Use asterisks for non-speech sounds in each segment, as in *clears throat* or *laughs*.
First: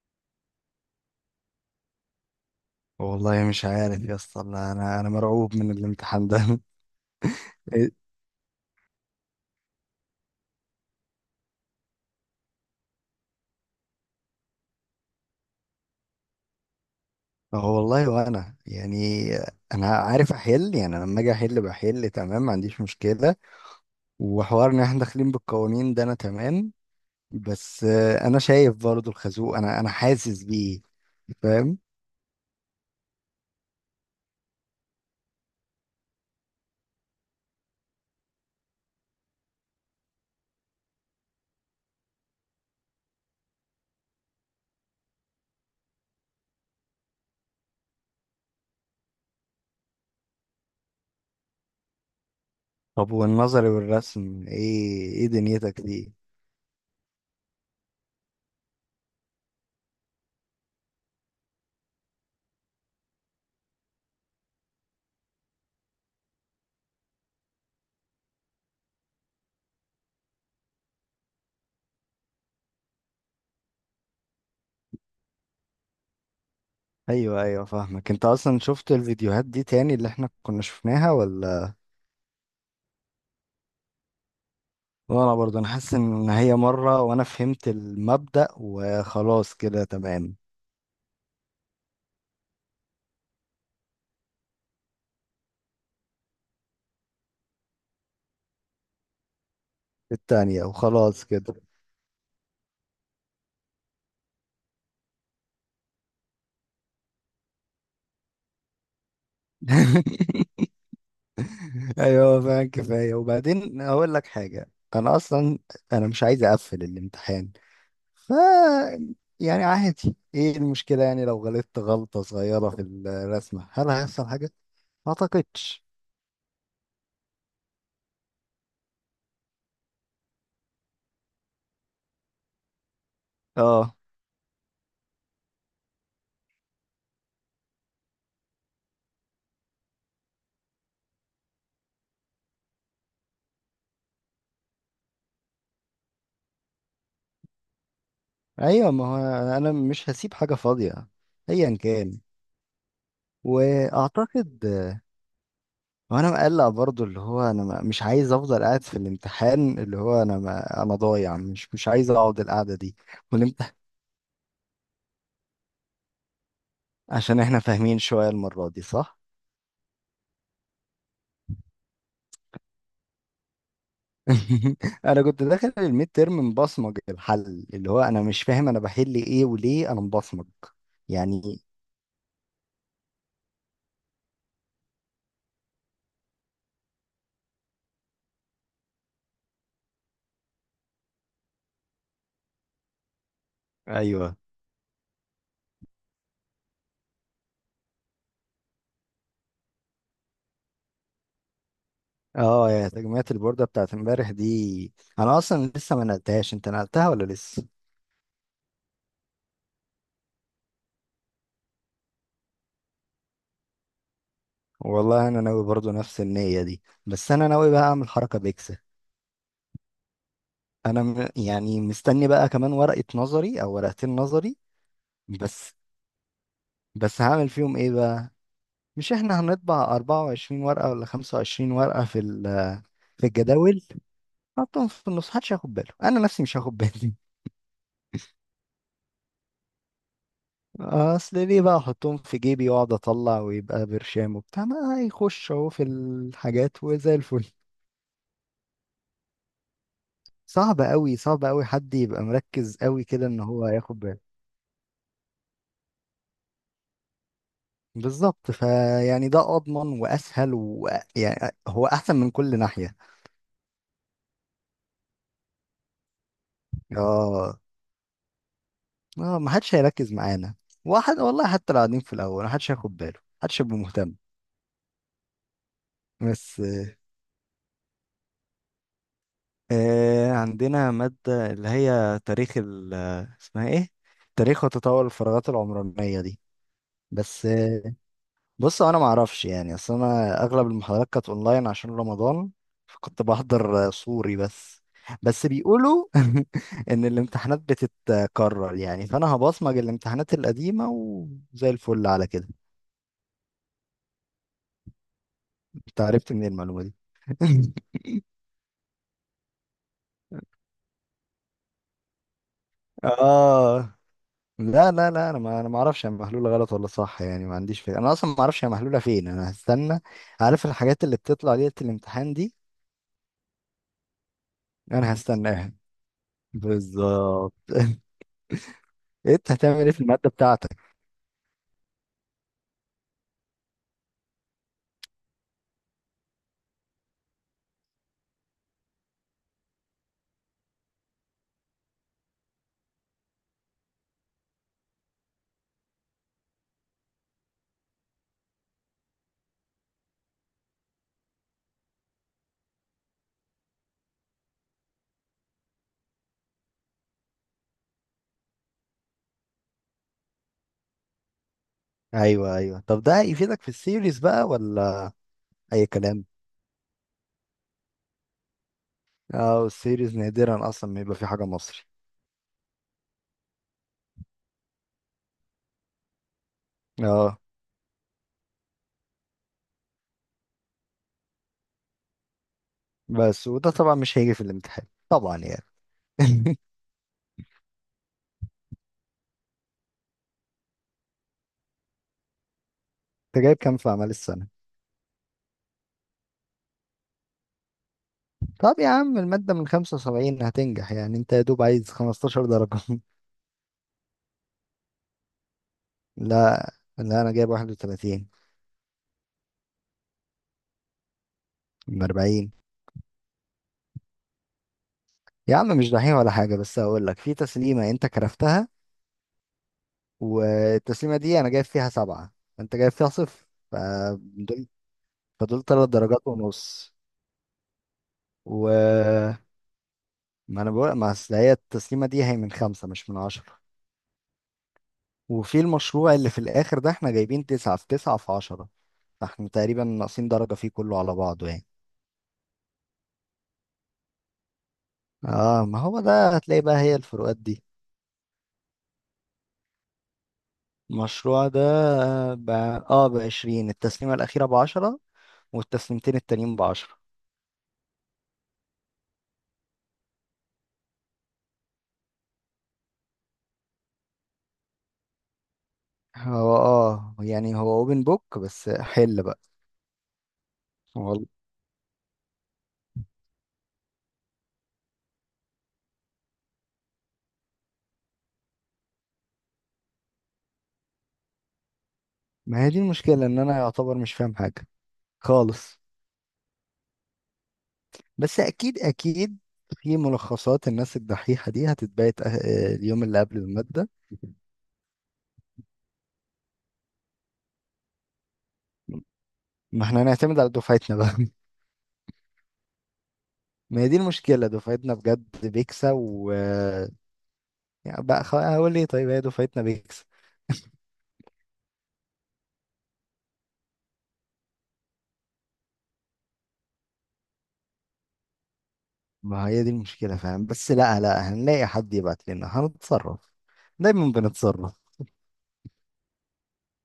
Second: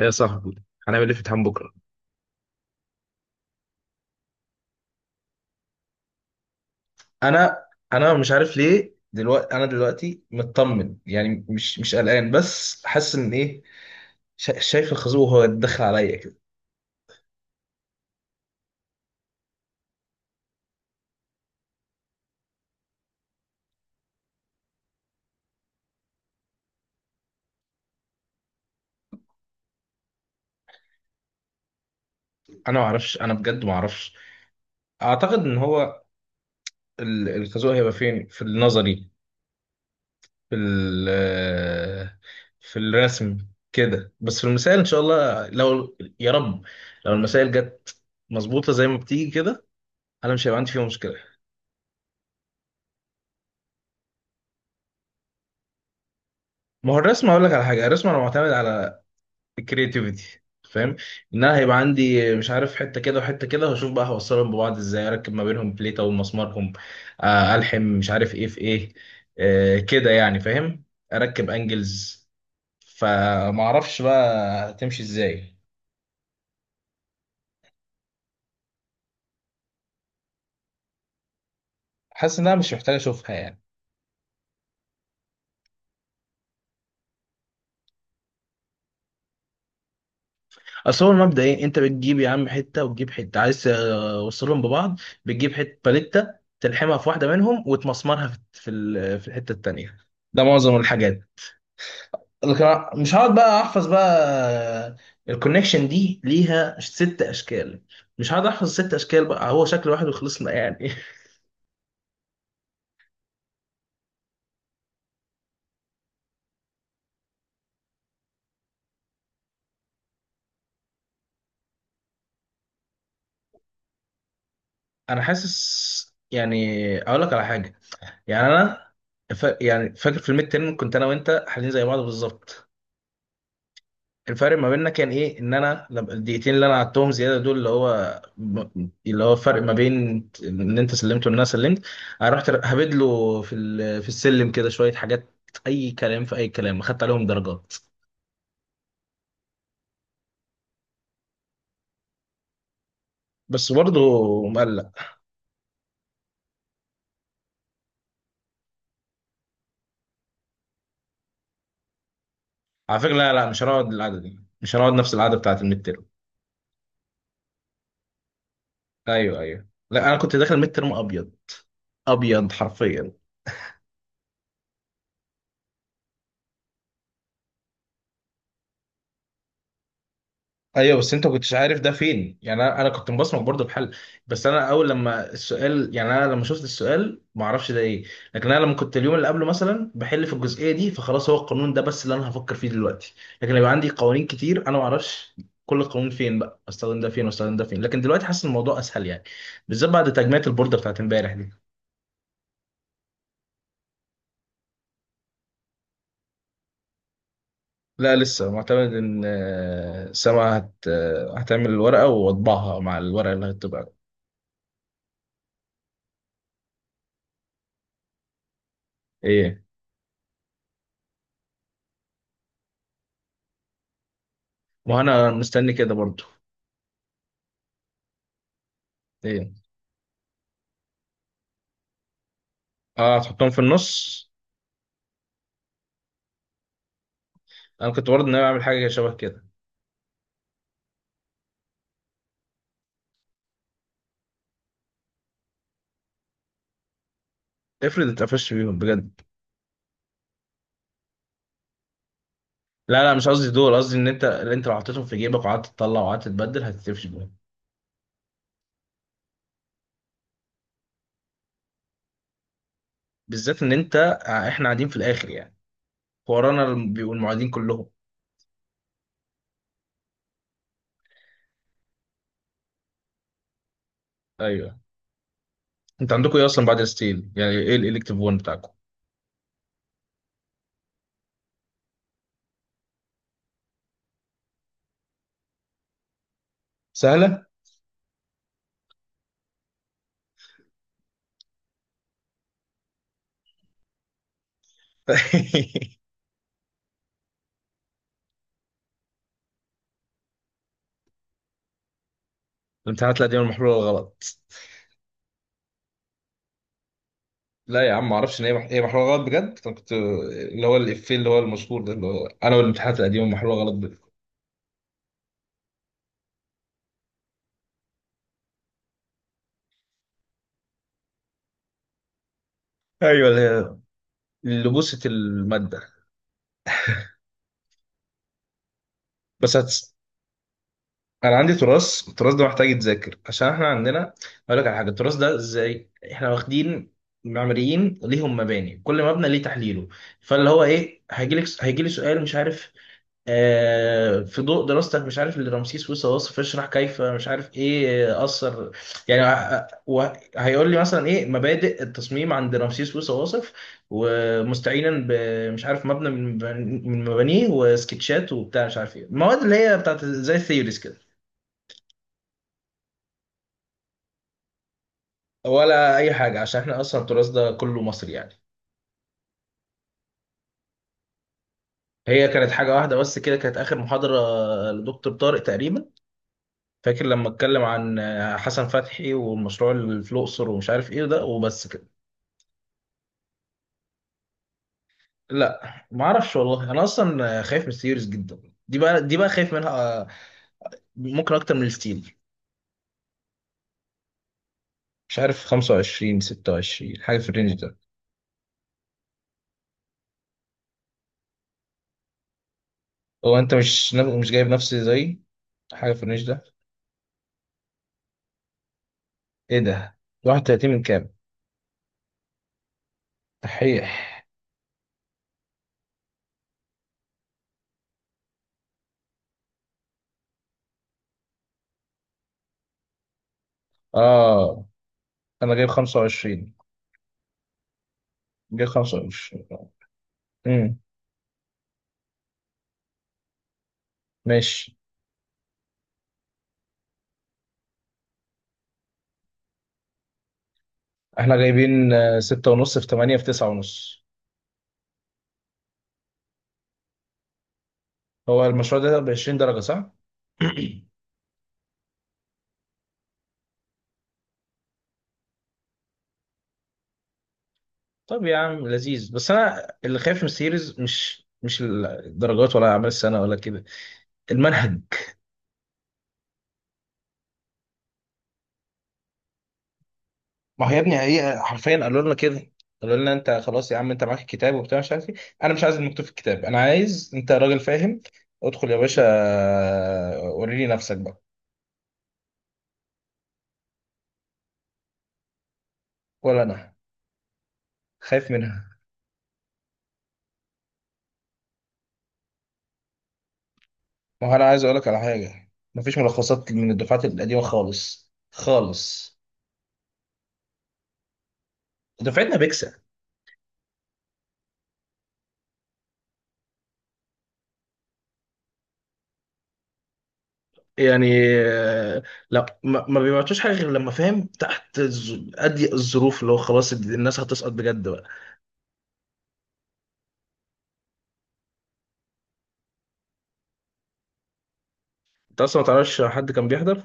يا صاحبي، هنعمل ايه في امتحان بكره؟ والله مش عارف يا اسطى، انا انا أنا مرعوب من الامتحان ده. *laughs* انا إيه؟ انا مش عارف ليه دلوقتي. انا دلوقتي مطمن يعني مش قلقان، بس حاسس ان ايه. شايف الخازوق وهو داخل عليا كده. هو والله وانا يعني انا عارف احل، يعني أنا لما اجي احل بحل تمام، ما عنديش مشكله. وحوار ان احنا داخلين بالقوانين ده انا تمام. بس انا شايف برضو الخازوق، انا حاسس بيه، فاهم؟ انا ما اعرفش، انا بجد ما اعرفش. اعتقد ان هو الخازوق هيبقى فين؟ في النظري، في ال- في الرسم كده، بس في المسائل ان شاء الله لو يا رب، لو المسائل جت مظبوطه زي ما بتيجي كده انا مش هيبقى عندي فيها مشكله. طب والنظري والرسم، ايه دنيتك دي؟ ما هو الرسم، اقول لك على حاجه، الرسم انا معتمد على الكرياتيفيتي، فاهم؟ ان انا هيبقى عندي مش عارف حته كده وحته كده واشوف بقى هوصلهم ببعض ازاي، اركب ما بينهم بليته ومسمارهم. الحم مش عارف ايه في ايه، كده يعني، فاهم؟ اركب انجلز، فما اعرفش بقى هتمشي ازاي. ايوه ايوه، فاهمك. انت اصلا شفت الفيديوهات دي تاني اللي احنا كنا شفناها ولا؟ حاسس انها مش محتاج اشوفها يعني. وانا برضه، انا حاسس ان هي مرة وانا فهمت المبدأ وخلاص، كده تمام. اصل هو المبدا ايه؟ انت بتجيب يا عم حته وتجيب حته عايز توصلهم ببعض، بتجيب حته باليته، تلحمها في واحده منهم وتمسمرها في في الحته التانيه. ده التانية معظم وخلاص الحاجات، كده. لكن أنا مش هقعد بقى احفظ بقى. الكونكشن دي ليها ست اشكال، مش هقعد احفظ ست اشكال، بقى هو شكل واحد وخلصنا *laughs* يعني. ايوه فعلا كفاية. وبعدين اقول لك حاجة، انا اصلا انا مش عايز اقفل الامتحان. ف يعني عادي، ايه المشكلة؟ يعني لو غلطت غلطة صغيرة في الرسمة هل هيحصل حاجة؟ *laughs* ما انا اعتقدش. حاسس يعني. اقول لك على حاجه، يعني انا يعني فاكر في الميد تيرم كنت انا وانت حالين زي بعض بالظبط. اه الفرق ما بيننا كان ايه؟ ان انا الدقيقتين اللي انا قعدتهم زياده دول، اللي هو اللي هو الفرق ما بين ان انت سلمت وان انا سلمت، انا رحت هبدله في السلم كده شويه حاجات، اي كلام في اي كلام، خدت عليهم درجات. ايوه. ما هو انا مش هسيب حاجة فاضية ايا كان، بس برضه واعتقد. مقلق. وانا مقلق برضو، اللي هو انا مش عايز افضل قاعد في الامتحان، اللي هو انا ما انا ضايع، مش عايز اقعد القعده دي. على فكره، لا، مش والامتحان. هنقعد القعده دي، مش هنقعد نفس القعده بتاعت الميد تيرم. *laughs* عشان احنا فاهمين شويه المره دي، صح. ايوه ايوه، لا انا كنت داخل ميد تيرم ابيض، ابيض حرفيا. *laughs* انا كنت داخل الميد تيرم مبصمج الحل، اللي هو انا مش فاهم انا بحل ايه وليه انا مبصمج. ايوه بس انت ما كنتش يعني عارف ده فين يعني. انا كنت مبصمك برضه بحل. بس انا اول لما السؤال، يعني انا لما شفت السؤال ما اعرفش ده ايه، لكن انا لما كنت اليوم اللي قبله مثلا بحل في الجزئيه دي، فخلاص هو القانون ده بس اللي انا هفكر فيه دلوقتي. لكن لو عندي قوانين ايوه. كتير انا ما اعرفش كل قانون فين بقى، استخدم ده فين واستخدم ده فين. لكن دلوقتي حاسس إن الموضوع اسهل يعني، بالذات بعد تجميعة البوردة بتاعت امبارح دي. اه يا تجميعة البوردة بتاعت امبارح دي، انا اصلا لسه ما نقلتهاش، انت نقلتها ولا لسه؟ لا لسه، معتمد ان سما هت... آه، هتعمل الورقه واطبعها مع الورقه اللي هتبقى. والله انا ناوي برضو نفس النية دي، بس انا ناوي بقى اعمل حركة بيكسل. ايه. انا يعني مستني بقى كمان ورقة نظري او ورقتين نظري. وانا مستني بس كده برضو. بس هعمل فيهم ايه بقى؟ مش احنا ايه. هنطبع 24 ورقة ولا 25 ورقة في اه، في هتحطهم في الجداول؟ النص. حطهم في النص، محدش هياخد باله، انا نفسي مش هاخد بالي. انا كنت برضه ناوي اعمل حاجه شبه كده. اصل ليه بقى احطهم في جيبي واقعد اطلع ويبقى برشام وبتاع؟ ما هيخش اهو في الحاجات وزي الفل. افرض اتقفشت بيهم بجد. صعب قوي، صعب قوي حد يبقى مركز لا قوي لا، كده مش ان قصدي هو دول، قصدي هياخد ان انت، باله. اللي انت لو حطيتهم في جيبك وقعدت تطلع وقعدت تبدل هتتقفش بيهم. بالظبط، فيعني ده اضمن واسهل، ويعني هو احسن من كل ناحية. بالذات ان انت، احنا قاعدين في الاخر يعني، ورانا بيبقوا المعيدين اه، كلهم. اه ما حدش هيركز معانا. واحد والله حتى لو قاعدين في الاول ما حدش هياخد باله، ما حدش هيبقى مهتم. ايوه. انت عندكم ايه بس اصلا بعد الستيل؟ يعني ايه الالكتيف 1 بتاعكم؟ آه، عندنا مادة اللي هي تاريخ ال، اسمها ايه؟ تاريخ وتطور الفراغات العمرانية دي. سهله. بس آه، بص انا ما اعرفش يعني، اصل انا اغلب المحاضرات كانت اونلاين عشان رمضان، فكنت بحضر صوري بس. بس *laughs* بيقولوا *laughs* ان الامتحانات بتتكرر، يعني فانا هبصمج الامتحانات القديمة وزي الفل على كده. الامتحانات القديمة المحلولة الغلط. انت عرفت منين المعلومة دي؟ *laughs* لا يا عم، ما اعرفش ان هي هي محلوله غلط بجد. انا كنت اللي هو الافيه اللي هو المشهور ده، اللي هو انا والامتحانات القديمه محلوله غلط اه. بجد. لا لا لا، انا ما انا ما اعرفش هي محلوله غلط ولا صح، يعني ما عنديش فكره، انا اصلا ما اعرفش هي محلوله فين. انا هستنى، عارف الحاجات اللي بتطلع ليله الامتحان دي؟ ايوه اللي هي، اللي بوست انا هستناها الماده. بالظبط. *laughs* انت بس هتعمل ايه هتس... في الماده بتاعتك؟ انا عندي تراث، التراث ده محتاج يتذاكر عشان احنا عندنا، اقول لك على حاجه، التراث ده ازاي؟ احنا واخدين معماريين ليهم مباني، كل مبنى ليه تحليله، فاللي هو ايه، هيجي لك هيجي لي سؤال مش عارف، في ضوء دراستك مش عارف اللي رمسيس موسى واصف، اشرح كيف مش عارف ايه، اثر يعني، هيقول لي مثلا ايه مبادئ التصميم عند رمسيس موسى واصف، ومستعينا بمش عارف مبنى من مبانيه وسكتشات وبتاع مش عارف ايه. المواد اللي هي بتاعت زي الثيوريز كده ايوه ايوه. طب ده هيفيدك في السيريز بقى ولا اي ولا اي كلام؟ حاجه، عشان احنا اصلا التراث ده كله مصري يعني. اه السيريز نادرا اصلا ما يبقى في حاجه مصري. هي كانت حاجه واحده بس كده، كانت اخر محاضره لدكتور طارق تقريبا، فاكر لما اه. اتكلم عن حسن فتحي والمشروع اللي في الاقصر ومش عارف ايه ده، وبس كده. بس وده طبعا مش هيجي في الامتحان طبعا، يعني. لا ما اعرفش والله، *laughs* انا اصلا خايف من السيريز جدا دي بقى، دي بقى خايف منها، ممكن اكتر من الستيل. انت جايب كام في اعمال السنه؟ مش عارف، 25 26 حاجه في الرينج ده. طب يا عم المادة من 75، هتنجح يعني، انت يا دوب عايز 15 درجة. *laughs* هو انت مش جايب نفسي زي، حاجه في الرينج ده؟ لا لا، انا جايب 31 ايه ده، 31 من كام؟ من 40. تحيح. يا عم مش دحيح ولا حاجة، بس هقول لك في تسليمة انت كرفتها، والتسليمة دي انا جايب فيها سبعة، انت جايب فيها صفر، اه، فدول انا فدول جايب تلات درجات 25، ونص. جايب و 25. ما انا امم. بقول، ما اصل هي التسليمة دي هي من خمسة مش من عشرة. ماشي. وفي المشروع اللي في الاخر ده احنا جايبين تسعة في تسعة في عشرة، فاحنا تقريبا ناقصين درجة فيه كله على احنا بعضه يعني. جايبين ستة ونص في 8 في 9 ونص. اه ما هو ده، هتلاقي بقى هي الفروقات دي. هو المشروع ده ب 20 درجة صح؟ *clears throat* المشروع ده ب... اه بعشرين، التسليمة الأخيرة بعشرة والتسليمتين التانيين بعشرة. طب يا عم لذيذ، بس انا اللي خايف من السيريز، مش الدرجات ولا اعمال السنه ولا كده، المنهج. هو اه يعني، هو اوبن بوك، بس حل بقى. ما هو يا ابني والله هي حرفيا قالوا لنا كده، قالوا لنا انت خلاص يا عم، انت معاك الكتاب وبتاع مش عارف ايه، انا مش عايز المكتوب في الكتاب، انا عايز انت راجل فاهم، ادخل يا باشا وريني نفسك بقى. ما هي دي المشكلة، ان انا يعتبر مش فاهم حاجة خالص. ولا انا خايف بس منها. اكيد اكيد في ملخصات الناس الدحيحة دي هتتبعت اليوم اللي قبل المادة. ما هو انا عايز اقول لك على حاجه، مفيش ملخصات من الدفعات القديمه خالص خالص. ما احنا هنعتمد على دفعتنا بقى. دفعتنا *laughs* ما هي دي المشكلة، دفعتنا بجد بيكسا، و يعني بقى هقول ايه؟ طيب هي دفعتنا بيكسا. يعني، آه، لا، ما بيبعتوش حاجه غير لما فاهم تحت اضيق الظروف، اللي هو خلاص الناس هتسقط بجد بقى. ما هي دي المشكلة، فاهم؟ بس لا لا، هنلاقي حد يبعت لنا، هنتصرف، دايما بنتصرف. انت اصلا ما تعرفش حد كان بيحضر.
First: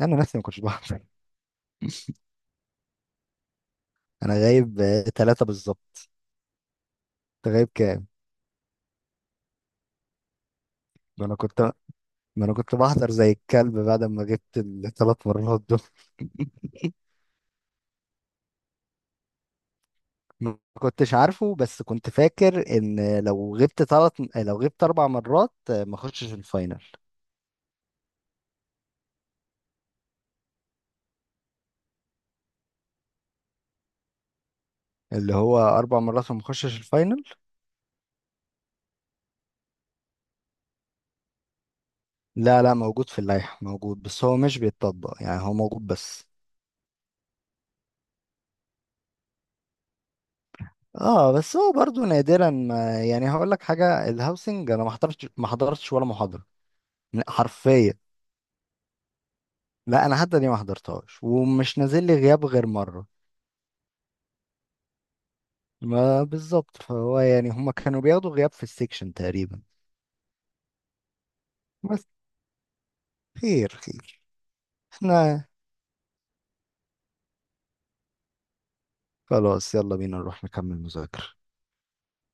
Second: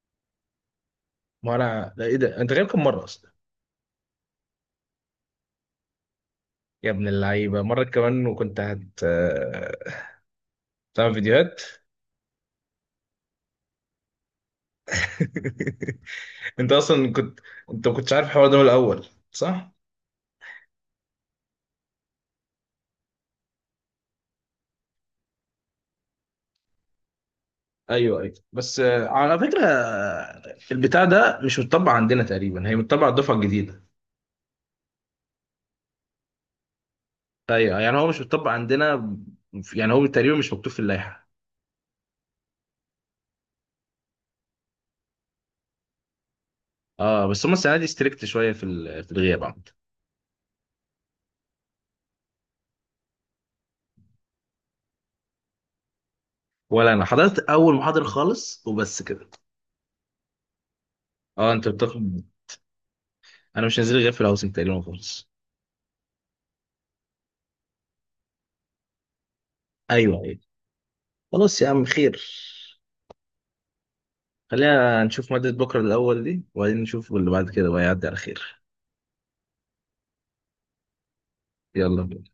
انا نفسي ما كنتش بحضر. ما انا لا، ايه ده، انت غايب كم مره اصلا؟ انا غايب ثلاثة بالظبط. يا ابن انت اللعيبه، غايب مره كام؟ كمان وكنت هت آه، تعمل ما انا فيديوهات. كنت ما انا كنت بحضر زي الكلب بعد ما جبت الثلاث مرات دول. *laughs* انت اصلا كنت، انت ما كنتش عارف الحوار ده من الاول صح. ما كنتش عارفه، بس كنت فاكر ان لو غبت ثلاث، لو غبت اربع مرات ما اخشش الفاينل. ايوه ايوه، بس على فكره، البتاع ده مش متطبق عندنا تقريبا، هي متطبق على الدفعه الجديده. اللي هو اربع مرات وما اخشش الفاينل. ايوه يعني هو مش بيطبق عندنا يعني هو تقريبا مش مكتوب في اللائحه. لا لا، موجود في اللائحة موجود، بس هو مش بيتطبق، يعني هو موجود بس. اه بس هم السنه دي ستريكت شويه في الغياب عامه. اه بس هو برضو نادرا ما، يعني هقول لك حاجه، الهاوسنج انا ما حضرتش، ما حضرتش ولا محاضره. ولا انا لا، حضرت اول حرفيا. محاضره خالص وبس كده. لا انا حتى دي ما حضرتهاش، اه انت ومش نازل لي بتاخد. غياب غير مره. انا مش نازل غير في الهاوسنج تقريبا خالص. ما بالظبط، فهو يعني هما كانوا بياخدوا غياب في السكشن تقريبا. ايوه ايوه. خلاص يا عم بس. خير. خير خير. خلينا نشوف احنا ماده بكره الاول دي، وبعدين نشوف اللي بعد كده بقى، يعدي على خير. خلاص، يلا بينا نروح نكمل مذاكره. يلا بينا.